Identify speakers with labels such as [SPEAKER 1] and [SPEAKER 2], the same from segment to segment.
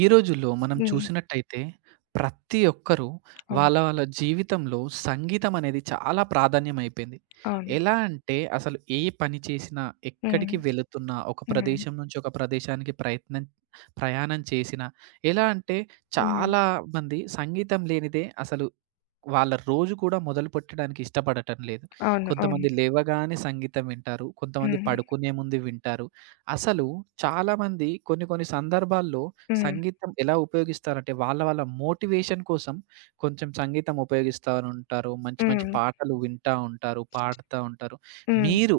[SPEAKER 1] ఈ రోజుల్లో మనం
[SPEAKER 2] హ్మ్.
[SPEAKER 1] చూసినట్టయితే ప్రతి ఒక్కరూ
[SPEAKER 2] అవును.
[SPEAKER 1] వాళ్ళ వాళ్ళ జీవితంలో సంగీతం అనేది చాలా ప్రాధాన్యం అయిపోయింది.
[SPEAKER 2] అవును.
[SPEAKER 1] ఎలా అంటే అసలు ఏ పని చేసినా,
[SPEAKER 2] హ్మ్.
[SPEAKER 1] ఎక్కడికి వెళుతున్నా, ఒక
[SPEAKER 2] హ్మ్.
[SPEAKER 1] ప్రదేశం నుంచి ఒక ప్రదేశానికి ప్రయాణం చేసినా ఎలా అంటే
[SPEAKER 2] హ్మ్.
[SPEAKER 1] చాలా మంది సంగీతం లేనిదే అసలు వాళ్ళ రోజు కూడా మొదలుపెట్టడానికి ఇష్టపడటం లేదు.
[SPEAKER 2] అవును. అవును.
[SPEAKER 1] కొంతమంది లేవగానే సంగీతం వింటారు. కొంతమంది
[SPEAKER 2] హ్మ్.
[SPEAKER 1] పడుకునే ముందు వింటారు. అసలు చాలామంది కొన్ని కొన్ని సందర్భాల్లో
[SPEAKER 2] హ్మ్.
[SPEAKER 1] సంగీతం ఎలా ఉపయోగిస్తారంటే వాళ్ళ వాళ్ళ మోటివేషన్ కోసం కొంచెం సంగీతం ఉపయోగిస్తా ఉంటారు. మంచి మంచి
[SPEAKER 2] హ్మ్.
[SPEAKER 1] పాటలు వింటా ఉంటారు. పాడుతా ఉంటారు.
[SPEAKER 2] హ్మ్.
[SPEAKER 1] మీరు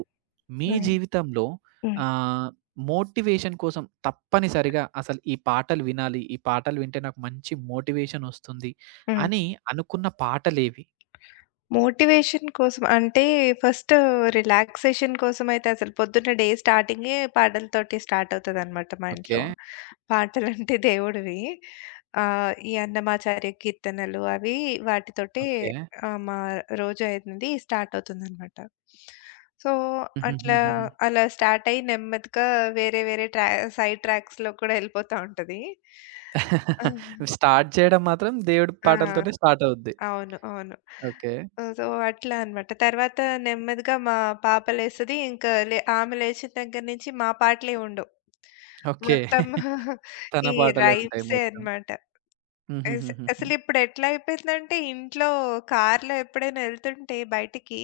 [SPEAKER 1] మీ
[SPEAKER 2] హ్మ్.
[SPEAKER 1] జీవితంలో
[SPEAKER 2] హ్మ్.
[SPEAKER 1] ఆహ్, మోటివేషన్ కోసం తప్పనిసరిగా అసలు ఈ పాటలు వినాలి. ఈ పాటలు వింటే నాకు మంచి మోటివేషన్ ఒస్తుంది
[SPEAKER 2] హ్మ్.
[SPEAKER 1] అని అనుకున్న పాటలేవి?
[SPEAKER 2] మోటివేషన్ కోసం అంటే ఫస్ట్ రిలాక్సేషన్ కోసమయితే అసలు పొద్దున్న డే స్టార్టింగే పాటలతోటి స్టార్ట్ అవుతదనమాట మా
[SPEAKER 1] ఓకే.
[SPEAKER 2] ఇంట్లో. పాటలంటే దేవుడివి. ఈ అన్నమాచార్య కీర్తనలు అవి వాటితోటే
[SPEAKER 1] ఓకే.
[SPEAKER 2] మా రోజు అనేది స్టార్ట్ అవుతుందనమాట. సో, అట్లా
[SPEAKER 1] హుహుహుహుహు.
[SPEAKER 2] అలా స్టార్ట్ అయ్యి నెమ్మదిగా వేరే వేరే సైడ్ ట్రాక్స్‌లో కూడా యెళ్ళిపోతా ఉంటది. ఆ!
[SPEAKER 1] స్టార్ట్ చేయడం మాత్రం దేవుడి
[SPEAKER 2] ఆ!
[SPEAKER 1] పాటలతోనే స్టార్ట్ అవుద్ది.
[SPEAKER 2] అవును. అవును.
[SPEAKER 1] ఓకే.
[SPEAKER 2] సో, అట్లా అన్నమాట. తర్వాత నెమ్మదిగా మా పాప లేస్తది. ఇంకా ఆమె లేచిన దగ్గర నుంచి మా పాటలే ఉండవు.
[SPEAKER 1] ఓకే.
[SPEAKER 2] మొత్తం
[SPEAKER 1] తన
[SPEAKER 2] ఈ
[SPEAKER 1] పాటలే ఉంటాయి
[SPEAKER 2] రైమ్సే
[SPEAKER 1] మొత్తం.
[SPEAKER 2] అన్నమాట. అస
[SPEAKER 1] హుహుహుహుహు.
[SPEAKER 2] అసలిప్పుడు ఎట్లా అయిపోయిందంటే ఇంట్లో కార్‌లో ఎప్పుడైనా ఎళ్తుంటే బయటికి,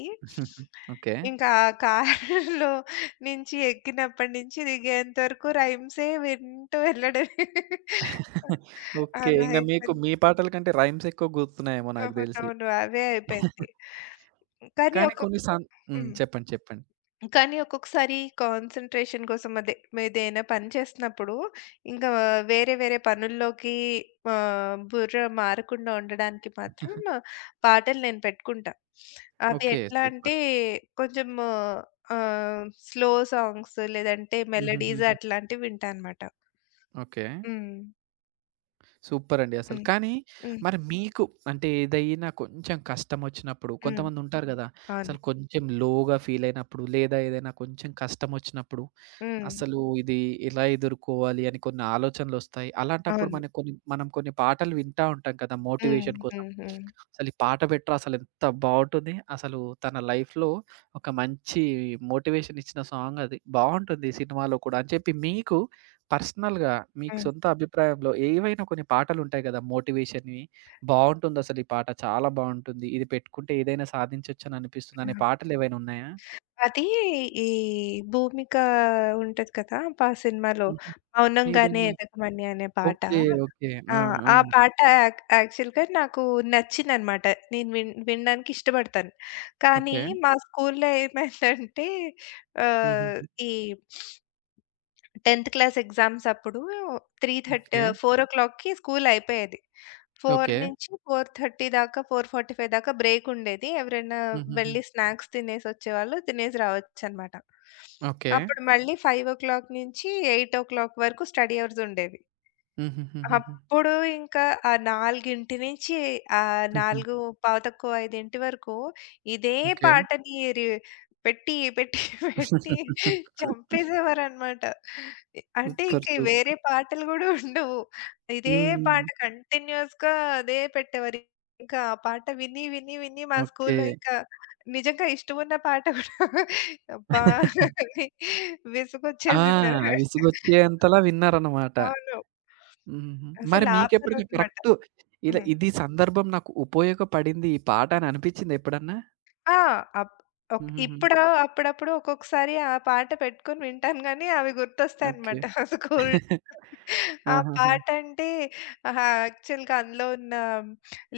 [SPEAKER 1] ఓకే.
[SPEAKER 2] ఇంకా ఆ కార్‌లో నుంచి ఎక్కినప్పటి నుంచి దిగేంత వరకు రైమ్సే వింటూ వెళ్ళడమే.
[SPEAKER 1] ఓకే.
[SPEAKER 2] అలా
[SPEAKER 1] ఇంగ మీకు
[SPEAKER 2] అయిపోయింది.
[SPEAKER 1] మీ పాటల కంటే రైమ్స్ ఎక్కువ గుర్తున్నాయేమో నాకు తెలిసి.
[SPEAKER 2] అవునవును. అవే అయిపోయింది. కానీ
[SPEAKER 1] కానీ కొన్ని సం హ్మ్.
[SPEAKER 2] హ్మ్.
[SPEAKER 1] చెప్పండి. చెప్పండి.
[SPEAKER 2] కానీ ఒక్కొక్కసారి కాన్సంట్రేషన్ కోసం అదే ఏదైనా పని చేస్తున్నప్పుడు ఇంకా వేరే వేరే పనుల్లోకి బుర్ర మారకుండా ఉండడానికి మాత్రం పాటలు నేను పెట్టుకుంటా. అవి
[SPEAKER 1] ఓకే.
[SPEAKER 2] ఎట్లా అంటే
[SPEAKER 1] సూపర్.
[SPEAKER 2] కొంచెం ఆహ్, స్లో సాంగ్స్ లేదంటే మెలోడీస్
[SPEAKER 1] హుహుహుహు.
[SPEAKER 2] అట్లాంటివి వింటా అనమాట.
[SPEAKER 1] ఓకే.
[SPEAKER 2] హ్మ్.
[SPEAKER 1] సూపరండి అసలు.
[SPEAKER 2] హ్మ్.
[SPEAKER 1] కానీ
[SPEAKER 2] హ్మ్.
[SPEAKER 1] మరి మీకు అంటే ఏదైనా కొంచెం కష్టమొచ్చినప్పుడు
[SPEAKER 2] హ్మ్.
[SPEAKER 1] కొంతమందుంటారు గదా!
[SPEAKER 2] అవును.
[SPEAKER 1] అసలు కొంచెం లోగా ఫీలయినప్పుడు లేదా ఏదైనా కొంచెం కష్టమొచ్చినప్పుడు
[SPEAKER 2] హ్మ్.
[SPEAKER 1] అసలు ఇది ఎలా ఎదుర్కోవాలి అని కొన్ని ఆలోచనలొస్తాయి. అలాంటప్పుడు
[SPEAKER 2] అవును.
[SPEAKER 1] మనకు కొన్ని పాటలు వింటా ఉంటాం కదా!
[SPEAKER 2] హ్మ్.
[SPEAKER 1] మోటివేషన్ కోసం.
[SPEAKER 2] హ్మ్. హ్మ్.
[SPEAKER 1] అసలు ఈ పాట బెట్రా అసలెంత బావుంటుంది. అసలు తన లైఫ్‌లో ఒక మంచి మోటివేషన్ ఇచ్చిన సాంగ్ అది. బావుంటుంది సినిమాలో కూడా అని చెప్పి మీకు పర్సనల్‌గా మీకు సొంత అభిప్రాయంలో ఏవైనా కొన్ని పాటలుంటాయి గదా! మోటివేషన్‌వి. బావుంటుందసలు ఈ పాట చాలా బావుంటుంది. ఇది పెట్టుకుంటే ఏదైనా సాధించొచ్చని అనిపిస్తుంది అనే
[SPEAKER 2] హ్మ్.
[SPEAKER 1] పాటలేవైనా ఉన్నాయా?
[SPEAKER 2] అది ఈ 'భూమిక' ఉంటది కదా! సినిమాలో
[SPEAKER 1] హుహు.
[SPEAKER 2] మౌనంగానే
[SPEAKER 1] ఏదండి?
[SPEAKER 2] ఎదగమని అనే పాట.
[SPEAKER 1] ఓకే. ఓకే.
[SPEAKER 2] ఆ!
[SPEAKER 1] ఆ! ఆ!
[SPEAKER 2] ఆ పాట యాక్చువల్‌గా నాకు నచ్చిందనమాట. నేను వినడానికి ఇష్టపడతాను. కానీ
[SPEAKER 1] ఓకే.
[SPEAKER 2] మా స్కూల్‌లో ఏమైందంటే ఆహ్,
[SPEAKER 1] హుహుహు.
[SPEAKER 2] ఈ 10థ్ క్లాస్ ఎగ్జామ్స్ అప్పుడు 3:30
[SPEAKER 1] ఓకే.
[SPEAKER 2] 4:00కి స్కూల్ అయిపోయేది.
[SPEAKER 1] ఓకే.
[SPEAKER 2] 4 నుంచి 4:30 దాకా, 4:45 దాకా బ్రేక్ ఉండేది. ఎవరైనా
[SPEAKER 1] హుహుహు.
[SPEAKER 2] వెళ్లి స్నాక్స్ తినేసొచ్చేవాళ్ళు, తినేసి రావచ్చనమాట.
[SPEAKER 1] ఓకే.
[SPEAKER 2] అప్పుడు మళ్ళీ 5:00 నుంచి 8:00 వరకు స్టడీ అవర్స్ ఉండేవి.
[SPEAKER 1] హుహుహుహుహు.
[SPEAKER 2] అప్పుడు ఇంకా ఆ 4:00 నుంచి
[SPEAKER 1] హుహు.
[SPEAKER 2] 4:05 వరకు ఇదే
[SPEAKER 1] ఓకే.
[SPEAKER 2] పాటని పెట్టి, పెట్టి, పెట్టి చంపేసేవారనమాట. అంటే
[SPEAKER 1] సూపర్.
[SPEAKER 2] ఇంక వేరే పాటలు గూడా ఉండవు. ఇదే
[SPEAKER 1] హ్మ్.
[SPEAKER 2] పాట కంటిన్యూయస్‌గా అదే పెట్టేవారు. ఇంకా ఆ పాట విని, విని, విని మా
[SPEAKER 1] ఓకే.
[SPEAKER 2] స్కూల్‌లో ఇంకా నిజంగా ఇష్టమున్న పాట గూడా అబ్బా! అని
[SPEAKER 1] ఆ!
[SPEAKER 2] విసుగొచ్చేసిందనమాట.
[SPEAKER 1] విసుగొచ్చేంతలా విన్నారన్నమాట.
[SPEAKER 2] అవును.
[SPEAKER 1] హుహుహు. మరి
[SPEAKER 2] అసలు
[SPEAKER 1] మీకెప్పుడైనా
[SPEAKER 2] ఆపరనమాట.
[SPEAKER 1] కరెక్ట్ ఇలా
[SPEAKER 2] హ్మ్.
[SPEAKER 1] ఇది సందర్భం నాకు ఉపయోగపడింది ఈ పాట అని అనిపిచ్చిందా ఎప్పుడన్నా?
[SPEAKER 2] ఆ! అప్
[SPEAKER 1] హుహుహు.
[SPEAKER 2] ఇప్పుడు అప్పుడప్పుడు ఒక్కొక్కసారి ఆ పాట పెట్టుకొని వింటాను గానీ, అవి
[SPEAKER 1] ఓకే.
[SPEAKER 2] గుర్తొస్తాయన్నమాట. స్కూల్ ఆ
[SPEAKER 1] ఆహాహా!
[SPEAKER 2] పాటంటే ఆహా! యాక్చువల్‌గా అందులో ఉన్న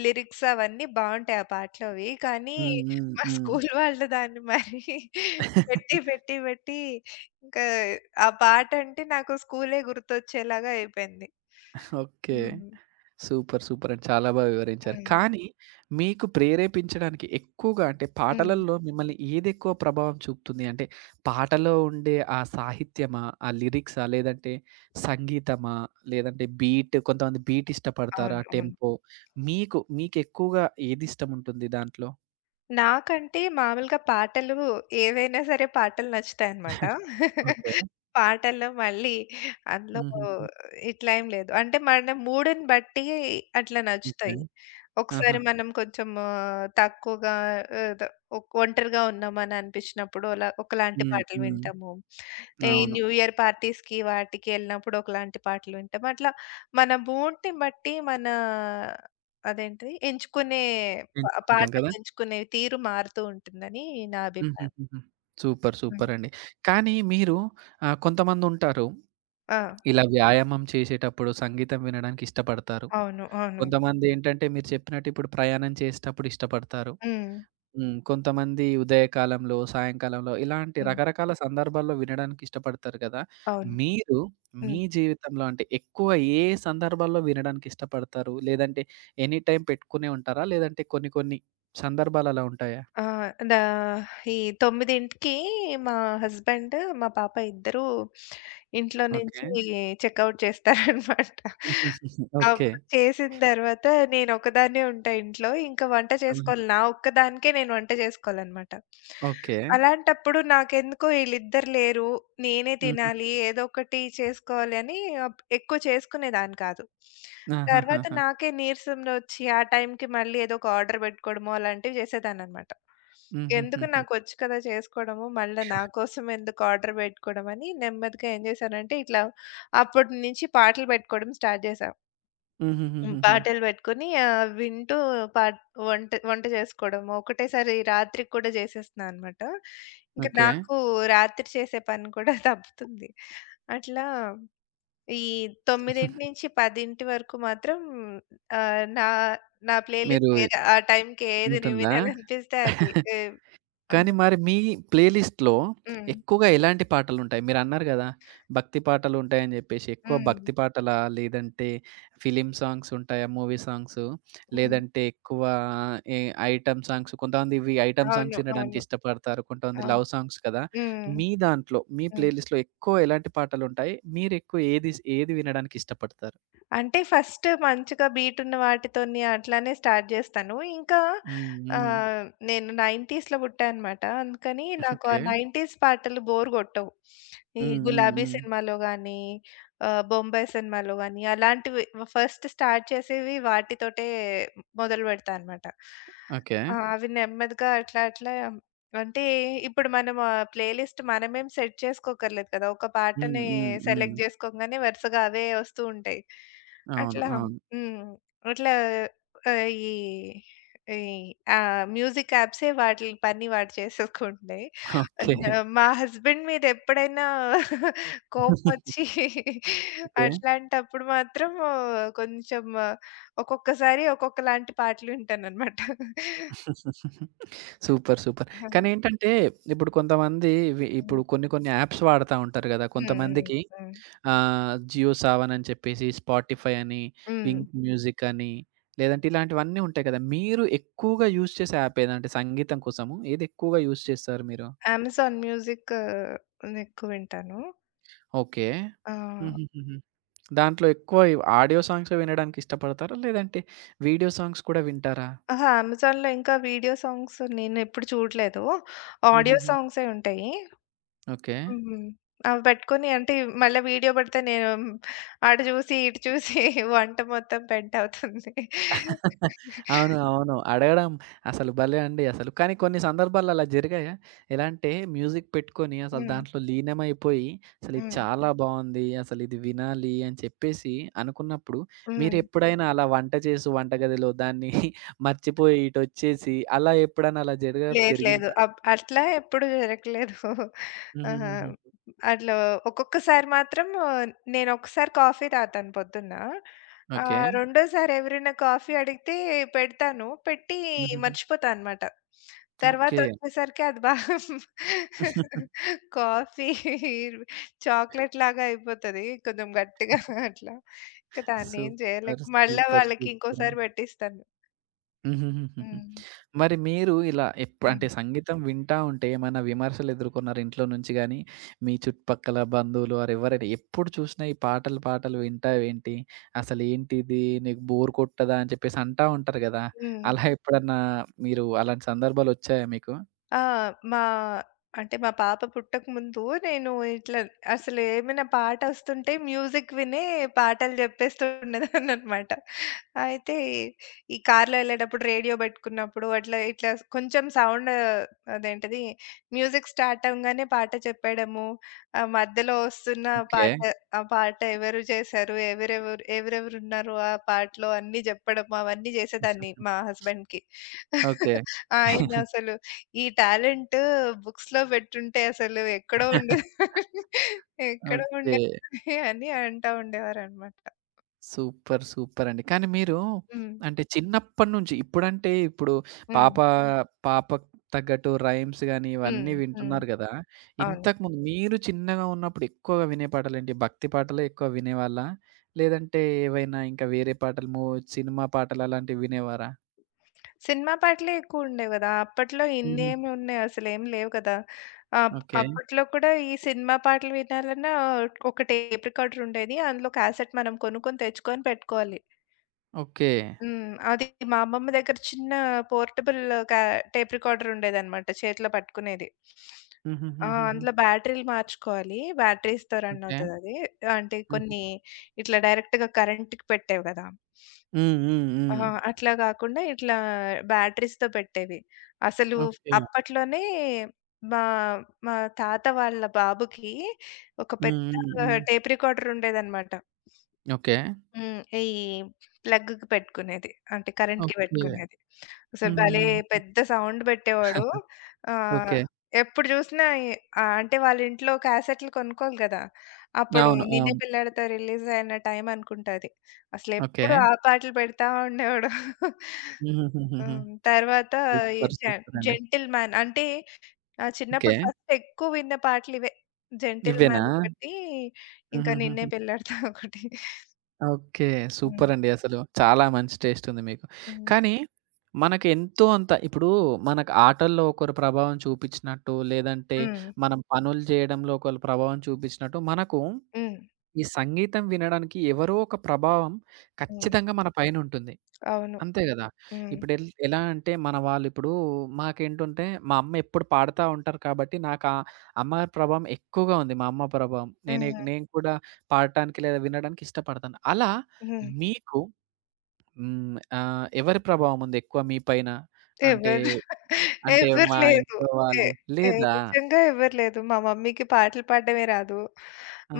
[SPEAKER 2] లిరిక్స్ అవన్నీ బావుంటాయి ఆ పాటలోవి. కానీ
[SPEAKER 1] హ్మ్. హ్మ్.
[SPEAKER 2] మా
[SPEAKER 1] హ్మ్.
[SPEAKER 2] స్కూల్ వాళ్ళు దాన్ని మరి పెట్టి, పెట్టి, పెట్టి ఇంకా ఆ పాటంటే నాకు స్కూలే గుర్తొచ్చేలాగా అయిపోయింది.
[SPEAKER 1] ఓకే.
[SPEAKER 2] హ్మ్.
[SPEAKER 1] సూపర్. సూపర్ అండి. చాలా బాగా వివరించారు.
[SPEAKER 2] హ్మ్.
[SPEAKER 1] కానీ మీకు ప్రేరేపించడానికి ఎక్కువగా అంటే
[SPEAKER 2] హ్మ్.
[SPEAKER 1] పాటలలో మిమ్మల్ని ఏదెక్కువ ప్రభావం చూపుతుంది? అంటే పాటలో ఉండే ఆ సాహిత్యమా? ఆ లిరిక్సా? లేదంటే సంగీతమా? లేదంటే బీట్ కొంతమంది బీట్ ఇష్టపడతారా?
[SPEAKER 2] అవును. అవును.
[SPEAKER 1] టెంపో మీకు మీకెక్కువగా ఏదిష్టం ఉంటుంది దాంట్లో?
[SPEAKER 2] నాకంటే మామూలుగా పాటలు ఏవైనా సరే పాటలు నచ్చుతాయన్నమాట.
[SPEAKER 1] ఓకే.
[SPEAKER 2] పాటల్లో మళ్ళీ అందులో
[SPEAKER 1] హుహుహు.
[SPEAKER 2] ఇట్లా ఏం లేదు. అంటే మన మూడ్‌ని బట్టి అట్లా
[SPEAKER 1] ఓకే.
[SPEAKER 2] నచ్చుతాయి.
[SPEAKER 1] ఆహా!
[SPEAKER 2] ఒకసారి మనం కొంచెం తక్కువగా ఏదో ఒంటరిగా ఉన్నామని అనిపించినప్పుడు అలా ఒకలాంటి
[SPEAKER 1] హ్మ్.
[SPEAKER 2] పాటలు
[SPEAKER 1] హ్మ్.
[SPEAKER 2] వింటాము. ఈ
[SPEAKER 1] అవును.
[SPEAKER 2] న్యూ ఇయర్ పార్టీస్‌కి వాటికి వెళ్ళినప్పుడు ఒకలాంటి పాటలు వింటాము. అట్లా మన మూడ్‌ని బట్టి మన అదేంటిది ఎంచుకునే
[SPEAKER 1] ఎంచుకుంటాం
[SPEAKER 2] పాటలు
[SPEAKER 1] కదా!
[SPEAKER 2] ఎంచుకునే తీరు మారుతూ ఉంటుందని నా అభిప్రాయం.
[SPEAKER 1] హుహుహుహు. సూపర్.
[SPEAKER 2] హ్మ్.
[SPEAKER 1] సూపర్ అండి. కానీ మీరు కొంతమందుంటారు
[SPEAKER 2] ఆ!
[SPEAKER 1] ఇలా వ్యాయామం చేసేటప్పుడు సంగీతం వినడానికి ఇష్టపడతారు.
[SPEAKER 2] అవును. అవును.
[SPEAKER 1] కొంతమందేంటంటే మీరు చెప్పినట్టు ఇప్పుడు ప్రయాణం చేసేటప్పుడు ఇష్టపడతారు.
[SPEAKER 2] హ్మ్.
[SPEAKER 1] హ్మ్. కొంతమంది ఉదయకాలంలో, సాయంకాలంలో ఇలాంటి
[SPEAKER 2] హ్మ్.
[SPEAKER 1] రకరకాల సందర్భాల్లో వినడానికి ఇష్టపడతారు కదా!
[SPEAKER 2] అవును.
[SPEAKER 1] మీరు
[SPEAKER 2] హ్మ్.
[SPEAKER 1] మీ జీవితంలో అంటే ఎక్కువ ఏ సందర్భాల్లో వినడానికి ఇష్టపడతారు? లేదంటే ఎనీ టైమ్ పెట్టుకునే ఉంటారా? లేదంటే కొన్ని కొన్ని సందర్భాలు అలా ఉంటాయా?
[SPEAKER 2] ఆహ్, దా ఈ 9కి మా హస్బెండ్, మా పాప ఇద్దరూ ఇంట్లో
[SPEAKER 1] ఓకే.
[SPEAKER 2] నుంచి చెకౌట్ చేస్తారనమాట.
[SPEAKER 1] ఓకే.
[SPEAKER 2] అప్పుడు చేసిన తర్వాత నేనొక్కదాన్నే ఉంటా ఇంట్లో. ఇంకా వంట
[SPEAKER 1] ఆ!
[SPEAKER 2] చేసుకోవాలి. నా ఒక్కదానికే నేను వంట చేసుకోవాలనమాట.
[SPEAKER 1] ఓకే.
[SPEAKER 2] అలాంటప్పుడు నాకెందుకో ఈళ్ళిద్దరు లేరు. నేనే
[SPEAKER 1] హుహు.
[SPEAKER 2] తినాలి. ఏదో ఒకటి చేసుకోవాలి అని ఎక్కువ చేసుకునేదాన్ని కాదు. తర్వాత
[SPEAKER 1] ఆహాహాహా!
[SPEAKER 2] నాకే నీరసంలో వచ్చి ఆ టైంకి మళ్ళీ ఏదో ఒక ఆర్డర్ పెట్టుకోవడమో అలాంటివి చేసేదాన్ననమాట. ఎందుకు
[SPEAKER 1] హుహుహుహు.
[SPEAKER 2] నాకొచ్చు కదా చేసుకోవడము, మళ్ళా నా కోసం ఎందుకు ఆర్డర్ పెట్టుకోవడం అని నెమ్మదిగా ఏం చేశానంటే ఇట్లా అప్పటి నుంచి పాటలు పెట్టుకోవడం స్టార్ట్ చేశా. హ్మ్.
[SPEAKER 1] హుహుహుహు.
[SPEAKER 2] పాటలు పెట్టుకొని వింటూ పాట్ వంట వంట చేసుకోవడము. ఒకటేసారి రాత్రికి కూడా చేసేస్తున్నా అనమాట. ఇంక
[SPEAKER 1] ఓకే.
[SPEAKER 2] నాకు రాత్రి చేసే పని కూడా తప్పుతుంది. అట్లా ఈ 9:00-10:00 వరకు మాత్రం నా నా
[SPEAKER 1] మీరు
[SPEAKER 2] ప్లేలిస్ట్ ఏది ఆ టైంకి ఏది నేను
[SPEAKER 1] ఉంటుందా?
[SPEAKER 2] వినాలనిపిస్తే అది. ఏ
[SPEAKER 1] కానీ
[SPEAKER 2] హ్మ్.
[SPEAKER 1] మరి మీ ప్లేలిస్ట్‌లో
[SPEAKER 2] హ్మ్.
[SPEAKER 1] ఎక్కువగా ఎలాంటి పాటలుంటాయి? మీరన్నారు గదా! భక్తి పాటలుంటాయని జెప్పేసి. ఎక్కువ
[SPEAKER 2] హ్మ్.
[SPEAKER 1] భక్తి పాటలా? లేదంటే ఫిల్మ్ సాంగ్స్ ఉంటాయా? Movie songs?
[SPEAKER 2] హ్మ్.
[SPEAKER 1] లేదంటే ఎక్కువ ఏ ఐటెమ్ సాంగ్స్ కొంతమంది ఇవి ఐటెమ్
[SPEAKER 2] అవును.
[SPEAKER 1] సాంగ్స్ వినడానికి
[SPEAKER 2] అవును.
[SPEAKER 1] ఇష్టపడతారు. కొంతమంది
[SPEAKER 2] అవును.
[SPEAKER 1] లవ్ సాంగ్స్ కదా!
[SPEAKER 2] హ్మ్.
[SPEAKER 1] మీ దాంట్లో మీ
[SPEAKER 2] హ్మ్.
[SPEAKER 1] ప్లేలిస్ట్‌లో ఎక్కువ ఎలాంటి పాటలుంటాయి? మీరెక్కువ ఏది వినడానికి ఇష్టపడతారు?
[SPEAKER 2] అంటే ఫస్ట్ మంచిగా బీట్ ఉన్న వాటితోని అట్లానే స్టార్ట్ చేస్తాను. ఇంకా
[SPEAKER 1] హ్మ్. హ్మ్.
[SPEAKER 2] ఆహ్, నేను 90స్‌లో పుట్టా అనమాట. అందుకని నాకు ఆ
[SPEAKER 1] ఓకే.
[SPEAKER 2] 90స్ పాటలు బోర్ కొట్టవు. ఈ
[SPEAKER 1] హ్మ్. హ్మ్.
[SPEAKER 2] 'గులాబీ'
[SPEAKER 1] హ్మ్.
[SPEAKER 2] సినిమాలో గాని, 'బొంబాయి' సినిమాలో గాని అలాంటివి ఫస్ట్ స్టార్ట్ చేసేవి వాటితోటే మొదలుపెడతా అనమాట.
[SPEAKER 1] ఓకే.
[SPEAKER 2] ఆ! అవి నెమ్మదిగా అట్లా అట్లా అంటే ఇప్పుడు మనం ఆ ప్లేలిస్ట్ మనమేం సెట్ చేసుకోక్కర్లేదు కదా! ఒక
[SPEAKER 1] హ్మ్.
[SPEAKER 2] పాటని
[SPEAKER 1] హ్మ్. హ్మ్.
[SPEAKER 2] సెలెక్ట్ చేసుకోంగానే వరుసగా అవే వస్తూ ఉంటాయి.
[SPEAKER 1] అవును.
[SPEAKER 2] అట్లా
[SPEAKER 1] అవును.
[SPEAKER 2] హ్మ్. అట్లా ఆహ్, ఈ ఈ ఆహ్, మ్యూజిక్ యాప్సే వాటి పని వాడు చేసేసుకుంటున్నాయి.
[SPEAKER 1] ఓకే.
[SPEAKER 2] అండ్ మా హస్బెండ్ మీద ఎప్పుడైనా కోపమొచ్చి
[SPEAKER 1] ఓకే.
[SPEAKER 2] అట్లాంటప్పుడు మాత్రం కొంచెం ఒక్కొక్కసారి ఒక్కొక్కలాంటి పాటలు వింటాననమాట.
[SPEAKER 1] సూపర్. సూపర్.
[SPEAKER 2] హ్మ్.
[SPEAKER 1] కానీ ఏంటంటే ఇప్పుడు కొంతమంది ఇవి ఇప్పుడు కొన్ని కొన్ని యాప్స్ వాడతా ఉంటారు గదా!
[SPEAKER 2] హ్మ్.
[SPEAKER 1] కొంతమందికి
[SPEAKER 2] హ్మ్.
[SPEAKER 1] జియో సావన్ అని చెప్పేసి, స్పాటిఫై అని,
[SPEAKER 2] హ్మ్.
[SPEAKER 1] వింక్ మ్యూజిక్ అని లేదంటే ఇలాంటివన్నీ ఉంటాయి కదా! మీరు ఎక్కువగా యూజ్ చేసే యాప్ ఏదంటే సంగీతం కోసము ఏది ఎక్కువగా యూజ్ చేస్తారు మీరు?
[SPEAKER 2] అమెజాన్ మ్యూజిక్ నేనెక్కువ వింటాను.
[SPEAKER 1] ఓకే.
[SPEAKER 2] ఆ!
[SPEAKER 1] హుహుహుహు. దాంట్లో ఎక్కువ ఆడియో సాంగ్స్ వినడానికి ఇష్టపడతారా? లేదంటే వీడియో సాంగ్స్ కూడా వింటారా?
[SPEAKER 2] అహా! అమెజాన్‌లో ఇంకా వీడియో సాంగ్స్ నేనెప్పుడు చూడలేదు. ఆడియో
[SPEAKER 1] హుహుహు.
[SPEAKER 2] సాంగ్సే ఉంటాయి.
[SPEAKER 1] ఓకే.
[SPEAKER 2] హ్మ్. అవి పెట్టుకొని అంటే మళ్ళా వీడియో పెడితే నేను అటు చూసి, ఇటు చూసి వంట మొత్తం పెంట్ అవుతుంది.
[SPEAKER 1] అవును. అవును. అడగడం అసలు భలే అండి అసలు. కానీ కొన్ని సందర్భాల్లో అలా జరిగాయా? ఎలా అంటే మ్యూజిక్ పెట్టుకొని అసలు
[SPEAKER 2] హ్మ్.
[SPEAKER 1] దాంట్లో లీనమైపోయి అసలు ఇది
[SPEAKER 2] హ్మ్.
[SPEAKER 1] చాలా బావుంది. అసలు ఇది వినాలి అని చెప్పేసి అనుకున్నప్పుడు
[SPEAKER 2] హ్మ్.
[SPEAKER 1] మీరెప్పుడైనా అలా వంట చేసి వంటగదిలో దాన్ని మర్చిపోయి ఇటొచ్చేసి అలా ఎప్పుడైనా అలా
[SPEAKER 2] లేదు. లేదు.
[SPEAKER 1] జరిగిందా?
[SPEAKER 2] అట్లా ఎప్పుడు జరగలేదు. ఆహా!
[SPEAKER 1] హుహుహుహు.
[SPEAKER 2] హ్మ్. అట్లా ఒక్కొక్కసారి మాత్రం నేను ఒకసారి కాఫీ తాగుతాను పొద్దున్న.
[SPEAKER 1] ఓకే.
[SPEAKER 2] ఓకే. రెండోసారి ఎవరైనా కాఫీ అడిగితే పెడతాను. పెట్టి
[SPEAKER 1] హుహుహు.
[SPEAKER 2] మర్చిపోతా అనమాట. తర్వాత
[SPEAKER 1] ఓకే.
[SPEAKER 2] ఓకే. వచ్చేసరికి అది బాగా కాఫీ చాక్లెట్ లాగా అయిపోతది. కొంచెం గట్టిగా అట్లా. ఇంక దాన్నేం చేయలేక
[SPEAKER 1] సూపర్.
[SPEAKER 2] మళ్ళా
[SPEAKER 1] సూపర్.
[SPEAKER 2] వాళ్ళకి
[SPEAKER 1] సూపర్.
[SPEAKER 2] ఇంకోసారి పెట్టిస్తాను.
[SPEAKER 1] హుహుహుహుహు.
[SPEAKER 2] హ్మ్.
[SPEAKER 1] మరి మీరు ఇలా అంటే
[SPEAKER 2] హ్మ్.
[SPEAKER 1] సంగీతం వింటా ఉంటే ఏమైనా విమర్శలు ఎదుర్కొన్నారా ఇంట్లో నుంచి గాని, మీ చుట్టుపక్కల బంధువులు ఎవరైనా ఎప్పుడు చూసినా ఈ పాటలు వింటావేంటి? అసలేంటిది నీకు బోర్ కొట్టదా? అని చెప్పేసి అంటా ఉంటారు గదా!
[SPEAKER 2] హ్మ్.
[SPEAKER 1] అలా ఎప్పుడన్నా మీరు అలాంటి సందర్భాలొచ్చాయా మీకు?
[SPEAKER 2] ఆ! మా అంటే మా పాప పుట్టకముందు నేను ఇట్లా అసలు ఏమైనా పాటొస్తుంటే మ్యూజిక్ వినే పాటలు జెప్పేస్తూ ఉండేదాన్ననమాట. అయితే ఈ కార్‌లో ఎళ్ళేటప్పుడు రేడియో బెట్టుకున్నప్పుడు అట్లా ఇట్లా కొంచెం సౌండ్ అదేంటిది మ్యూజిక్ స్టార్ట్ అవ్వంగానే పాట చెప్పేయడము. మధ్యలో ఒస్తున్న
[SPEAKER 1] ఓకే.
[SPEAKER 2] పాట ఆ పాట ఎవరు చేశారు? ఎవరెవరు ఎవరెవరున్నారు ఆ పాటలో అన్నీ జెప్పడం అవన్నీ జేసేదాన్ని మా హస్బెండ్‌కి.
[SPEAKER 1] ఓకే.
[SPEAKER 2] ఆయన అసలు ఈ టాలెంట్ బుక్స్‌లో పెట్టుంటే అసలు ఎక్కడో ఉండే ఎక్కడో
[SPEAKER 1] ఓకే.
[SPEAKER 2] ఉండేది అని అంటా ఉండేవారనమాట.
[SPEAKER 1] సూపర్. సూపర్ అండి. కానీ మీరు
[SPEAKER 2] హ్మ్.
[SPEAKER 1] అంటే చిన్నప్పటి నుంచి ఇప్పుడంటే ఇప్పుడు
[SPEAKER 2] హ్మ్.
[SPEAKER 1] పాప పాపకు తగ్గట్టు రైమ్స్ గాని
[SPEAKER 2] హ్మ్.
[SPEAKER 1] ఇవన్నీ
[SPEAKER 2] హ్మ్.
[SPEAKER 1] వింటున్నారు గదా!
[SPEAKER 2] అవును.
[SPEAKER 1] ఇంతకుముందు మీరు చిన్నగా ఉన్నప్పుడు ఎక్కువగా వినే పాటలేంటి? భక్తి పాటలే ఎక్కువ వినేవాళ్ళా? లేదంటే ఏవైనా ఇంకా వేరే పాటలు సినిమా పాటలు అలాంటివి వినేవారా?
[SPEAKER 2] సినిమా పాటలే ఎక్కువుండేవి గదా! అప్పట్లో
[SPEAKER 1] హుహు.
[SPEAKER 2] ఇన్నేమి ఉన్నాయి అసలేం లేవు కదా!
[SPEAKER 1] ఓకే.
[SPEAKER 2] అప్పట్లో కూడా ఈ సినిమా పాటలు వినాలన్నా ఒక టేప్ రికార్డర్ ఉండేది. అందులో క్యాసెట్ మనం కొనుక్కొని తెచ్చుకొని పెట్టుకోవాలి.
[SPEAKER 1] ఓకే.
[SPEAKER 2] హ్మ్. అది మా అమ్మమ్మ దగ్గర చిన్న పోర్టబుల్ క్యా టేప్ రికార్డర్ ఉండేదనమాట. చేతిలో పట్టుకునేది. ఆ!
[SPEAKER 1] హుహుహుహుహు.
[SPEAKER 2] అందులో బ్యాటరీలు మార్చుకోవాలి. బ్యాటరీస్‌తో రన్
[SPEAKER 1] ఓకే.
[SPEAKER 2] అవుతదది. అంటే
[SPEAKER 1] హుహు.
[SPEAKER 2] కొన్ని ఇట్లా డైరెక్ట్‌గా కరెంట్‌కి పెట్టేవి కదా!
[SPEAKER 1] హ్మ్. హ్మ్.
[SPEAKER 2] ఆ!
[SPEAKER 1] హ్మ్.
[SPEAKER 2] అట్లా కాకుండా ఇట్లా బ్యాటరీస్‌తో పెట్టేవి. అసలు
[SPEAKER 1] ఓకే.
[SPEAKER 2] అప్పట్లోనే మా మా తాత వాళ్ళ బాబుకి ఒక
[SPEAKER 1] హ్మ్. హ్మ్.
[SPEAKER 2] పెద్ద
[SPEAKER 1] హ్మ్.
[SPEAKER 2] టేప్ రికార్డర్ ఉండేదనమాట.
[SPEAKER 1] ఓకే.
[SPEAKER 2] హ్మ్. ఈ ప్లగ్‌కి పెట్టుకునేది. అంటే కరెంట్‌కి
[SPEAKER 1] ఓకే.
[SPEAKER 2] పెట్టుకునేది. అసలు భలే
[SPEAKER 1] హుహుహుహు.
[SPEAKER 2] పెద్ద సౌండ్ పెట్టేవాడు. ఆహ్,
[SPEAKER 1] ఓకే.
[SPEAKER 2] ఎప్పుడు చూసినా అంటే వాళ్ళ ఇంట్లో క్యాసెట్లు కొనుక్కోవాలి కదా! అప్పుడు
[SPEAKER 1] అవును.
[SPEAKER 2] 'నేనే
[SPEAKER 1] అవును.
[SPEAKER 2] పెళ్లాడతా' రిలీజ్ అయిన టైం అనుకుంటా అది.
[SPEAKER 1] ఓకే.
[SPEAKER 2] అసలెప్పుడు ఆ పాటలు పెడతా ఉండేవాడు.
[SPEAKER 1] హుహుహుహుహు.
[SPEAKER 2] హ్మ్. తర్వాత ఈ
[SPEAKER 1] సూపర్.
[SPEAKER 2] జెం
[SPEAKER 1] సూపర్ అండి.
[SPEAKER 2] 'జెంటిల్ మ్యాన్' అంటే
[SPEAKER 1] ఓకే.
[SPEAKER 2] చిన్నప్పుడు ఫస్ట్ ఎక్కువ విన్న పాటలు ఇవే. 'జెంటిల్
[SPEAKER 1] ఇవ్వేనా?
[SPEAKER 2] మ్యాన్' ఒకటి, ఇంకా 'నిన్నే
[SPEAKER 1] హుహుహుహు.
[SPEAKER 2] పెళ్లాడతా' ఒకటి.
[SPEAKER 1] ఓకే.
[SPEAKER 2] హ్మ్.
[SPEAKER 1] సూపర్ అండి అసలు. చాలా మంచి టేస్ట్ ఉంది మీకు.
[SPEAKER 2] హ్మ్.
[SPEAKER 1] కానీ మనకు ఎంతో అంత ఇప్పుడు మనకు ఆటల్లో ఒకరు ప్రభావం చూపించినట్టు, లేదంటే
[SPEAKER 2] హ్మ్.
[SPEAKER 1] మనం పనులు చేయడంలో ఒకళ్ళు ప్రభావం చూపించినట్టు, మనకు
[SPEAKER 2] హ్మ్.
[SPEAKER 1] ఈ సంగీతం వినడానికి ఎవరో ఒక ప్రభావం
[SPEAKER 2] హ్మ్.
[SPEAKER 1] ఖచ్చితంగా మన పైనుంటుంది.
[SPEAKER 2] అవును.
[SPEAKER 1] అంతే గదా!
[SPEAKER 2] హ్మ్.
[SPEAKER 1] ఎలా అంటే మన వాళ్ళిప్పుడు మాకేంటంటే, మా అమ్మ ఎప్పుడు పాడుతా ఉంటారు కాబట్టి, నాకా అమ్మ ప్రభావం ఎక్కువగా ఉంది. మా అమ్మ ప్రభావం.
[SPEAKER 2] హుహు.
[SPEAKER 1] నేను కూడా పాడటానికి లేదా వినడానికి ఇష్టపడతాను. అలా
[SPEAKER 2] హ్మ్.
[SPEAKER 1] మీకు హ్మ్. ఎవరి ప్రభావం ఉంది ఎక్కువ మీ పైన? అంటే,
[SPEAKER 2] ఎవరు
[SPEAKER 1] అంటే
[SPEAKER 2] ఎవరు
[SPEAKER 1] మా
[SPEAKER 2] లేదు.
[SPEAKER 1] ఇంట్లో
[SPEAKER 2] ఎ
[SPEAKER 1] వాళ్ళు
[SPEAKER 2] ఎ
[SPEAKER 1] లేదా?
[SPEAKER 2] నిజంగా ఎవరు లేదు. మా మమ్మీకి పాటలు పాడడమే రాదు.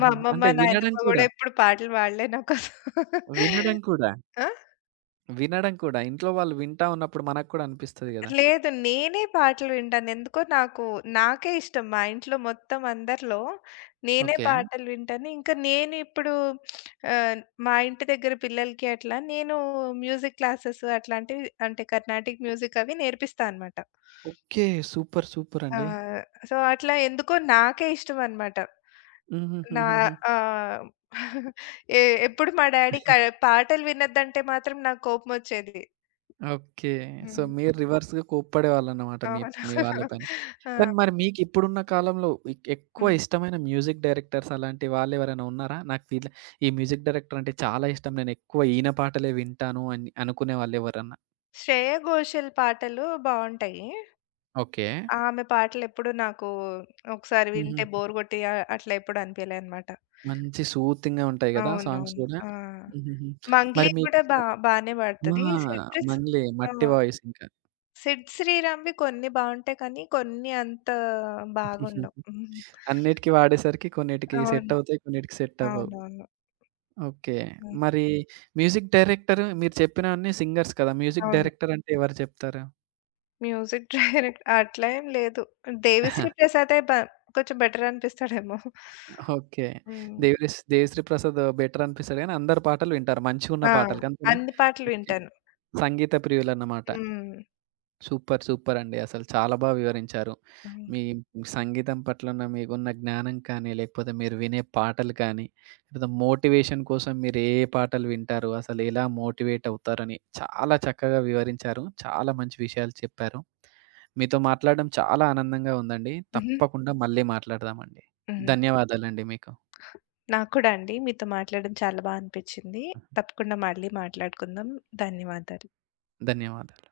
[SPEAKER 2] మా అమ్మమ్మ,
[SPEAKER 1] అంటే వినడం
[SPEAKER 2] నాయనమ్మ
[SPEAKER 1] కూడా,
[SPEAKER 2] గూడా ఎప్పుడు పాటలు పాడలే నాకోసం.
[SPEAKER 1] వినడం కూడా,
[SPEAKER 2] ఆ!
[SPEAKER 1] వినడం కూడా. ఇంట్లో వాళ్ళు వింటా ఉన్నప్పుడు మనకు కూడా అనిపిస్తది గదా!
[SPEAKER 2] లేదు. నేనే పాటలు వింటాను. ఎందుకో నాకే ఇష్టం. మా ఇంట్లో మొత్తం అందరిలో నేనే
[SPEAKER 1] ఓకే.
[SPEAKER 2] పాటలు వింటాను. ఇంకా నేను ఇప్పుడు ఆహ్, మా ఇంటి దగ్గర పిల్లలకి అట్లా నేను మ్యూజిక్ క్లాసెస్ అట్లాంటివి అంటే కర్ణాటిక్ మ్యూజిక్ అవి నేర్పిస్తా అనమాట.
[SPEAKER 1] ఓకే. సూపర్. సూపర్
[SPEAKER 2] ఆ!
[SPEAKER 1] అండి.
[SPEAKER 2] సో, అట్లా ఎందుకో నాకే ఇష్టం అనమాట. నా
[SPEAKER 1] హుహుహుహుహు.
[SPEAKER 2] ఆహ్, ఎ ఎప్పుడు మా డాడీ పాటలు వినొద్దంటే మాత్రం నాకు కోపమొచ్చేది.
[SPEAKER 1] ఓకే. సో,
[SPEAKER 2] హ్మ్.
[SPEAKER 1] మీరు రివర్స్‌గా కోప్పడేవాళ్ళన్నమాట మీ
[SPEAKER 2] అవును.
[SPEAKER 1] మీ వాళ్ళ పైన.
[SPEAKER 2] ఆ!
[SPEAKER 1] కానీ మరి మీకిప్పుడున్న కాలంలో ఎక్కువ
[SPEAKER 2] హ్మ్.
[SPEAKER 1] ఇష్టమైన మ్యూజిక్ డైరెక్టర్స్ అలాంటి వాళ్ళెవరైనా ఉన్నారా? నాకు వీళ్ళ ఈ మ్యూజిక్ డైరెక్టర్ అంటే చాలా ఇష్టం. నేనెక్కువ ఈయన పాటలే వింటాను అని అనుకునే వాళ్ళెవరన్నా?
[SPEAKER 2] శ్రేయ ఘోషల్ పాటలు బావుంటాయి.
[SPEAKER 1] ఓకే.
[SPEAKER 2] ఆమె పాటలెప్పుడు నాకు ఒకసారి
[SPEAKER 1] హుహు.
[SPEAKER 2] వింటే బోర్ గొట్టి అట్లా ఎప్పుడు అనిపియలేదనమాట.
[SPEAKER 1] మంచి సూతింగ్‌గా ఉంటాయి గదా! సాంగ్స్
[SPEAKER 2] అవునవును.
[SPEAKER 1] గూడా.
[SPEAKER 2] ఆ!
[SPEAKER 1] హుహుహు.
[SPEAKER 2] 'మంగ్లీ'
[SPEAKER 1] మరి
[SPEAKER 2] కూడా
[SPEAKER 1] మీకిష్టం
[SPEAKER 2] బానే
[SPEAKER 1] ఆ!
[SPEAKER 2] పాడుతది. 'సిట్రిస్'
[SPEAKER 1] మంగ్లీ
[SPEAKER 2] ఆ!
[SPEAKER 1] మట్టి వాయిస్ ఇంకా.
[SPEAKER 2] 'సిద్ శ్రీరామ్‌వి' కొన్ని బావుంటాయి కానీ, కొన్ని అంత బాగుండవు.
[SPEAKER 1] హుహుహు.
[SPEAKER 2] హ్మ్.
[SPEAKER 1] అన్నిటికి వాడేసరికి కొన్నిటికి సెట్
[SPEAKER 2] అవును.
[SPEAKER 1] అవుతాయి, కొన్నిటికి సెట్ అవ్వవు.
[SPEAKER 2] అవునవును.
[SPEAKER 1] ఓకే.
[SPEAKER 2] హ్మ్.
[SPEAKER 1] మరి మ్యూజిక్ డైరెక్టర్ మీరు చెప్పినవన్నీ సింగర్స్ కదా! మ్యూజిక్
[SPEAKER 2] అవును.
[SPEAKER 1] డైరెక్టర్ అంటే ఎవరు చెప్తారు?
[SPEAKER 2] మ్యూజిక్ డైరెక్ట్ అట్లా ఏం లేదు. 'దేవిశ్రీ ప్రసాదే' కొంచెం బెటర్ అనిపిస్తాడేమో.
[SPEAKER 1] ఓకే.
[SPEAKER 2] హ్మ్.
[SPEAKER 1] 'దేవిశ్రీ ప్రసాద్' బెటర్ అనిపిస్తాడు గానీ, అందరి పాటలు వింటారు మంచిగున్న
[SPEAKER 2] ఆ!
[SPEAKER 1] పాటలకి అంతేనా?
[SPEAKER 2] అన్ని పాటలు
[SPEAKER 1] ఓకే.
[SPEAKER 2] వింటాను.
[SPEAKER 1] సంగీత ప్రియులన్నమాట.
[SPEAKER 2] హ్మ్.
[SPEAKER 1] సూపర్. సూపర్ అండి. అసలు చాలా బా వివరించారు.
[SPEAKER 2] అవును.
[SPEAKER 1] మీ సంగీతం పట్లన మీకున్న జ్ఞానం కానీ, లేకపోతే మీరు వినే పాటలు కానీ, లేదా మోటివేషన్ కోసం మీరు ఏ పాటలు వింటారు? అసలు ఎలా మోటివేట్ అవుతారని చాలా చక్కగా వివరించారు. చాలా మంచి విషయాలు చెప్పారు. మీతో మాట్లాడడం చాలా ఆనందంగా ఉందండి.
[SPEAKER 2] హుహు.
[SPEAKER 1] తప్పకుండా మళ్ళీ మాట్లాడదామండి.
[SPEAKER 2] హ్మ్.
[SPEAKER 1] ధన్యవాదాలండి మీకు.
[SPEAKER 2] నాకు కూడా అండి. మీతో మాట్లాడడం చాలా బా అనిపిచ్చింది. తప్పకుండా మళ్ళీ మాట్లాడుకుందాం. ధన్యవాదాలు.
[SPEAKER 1] ధన్యవాదాలు.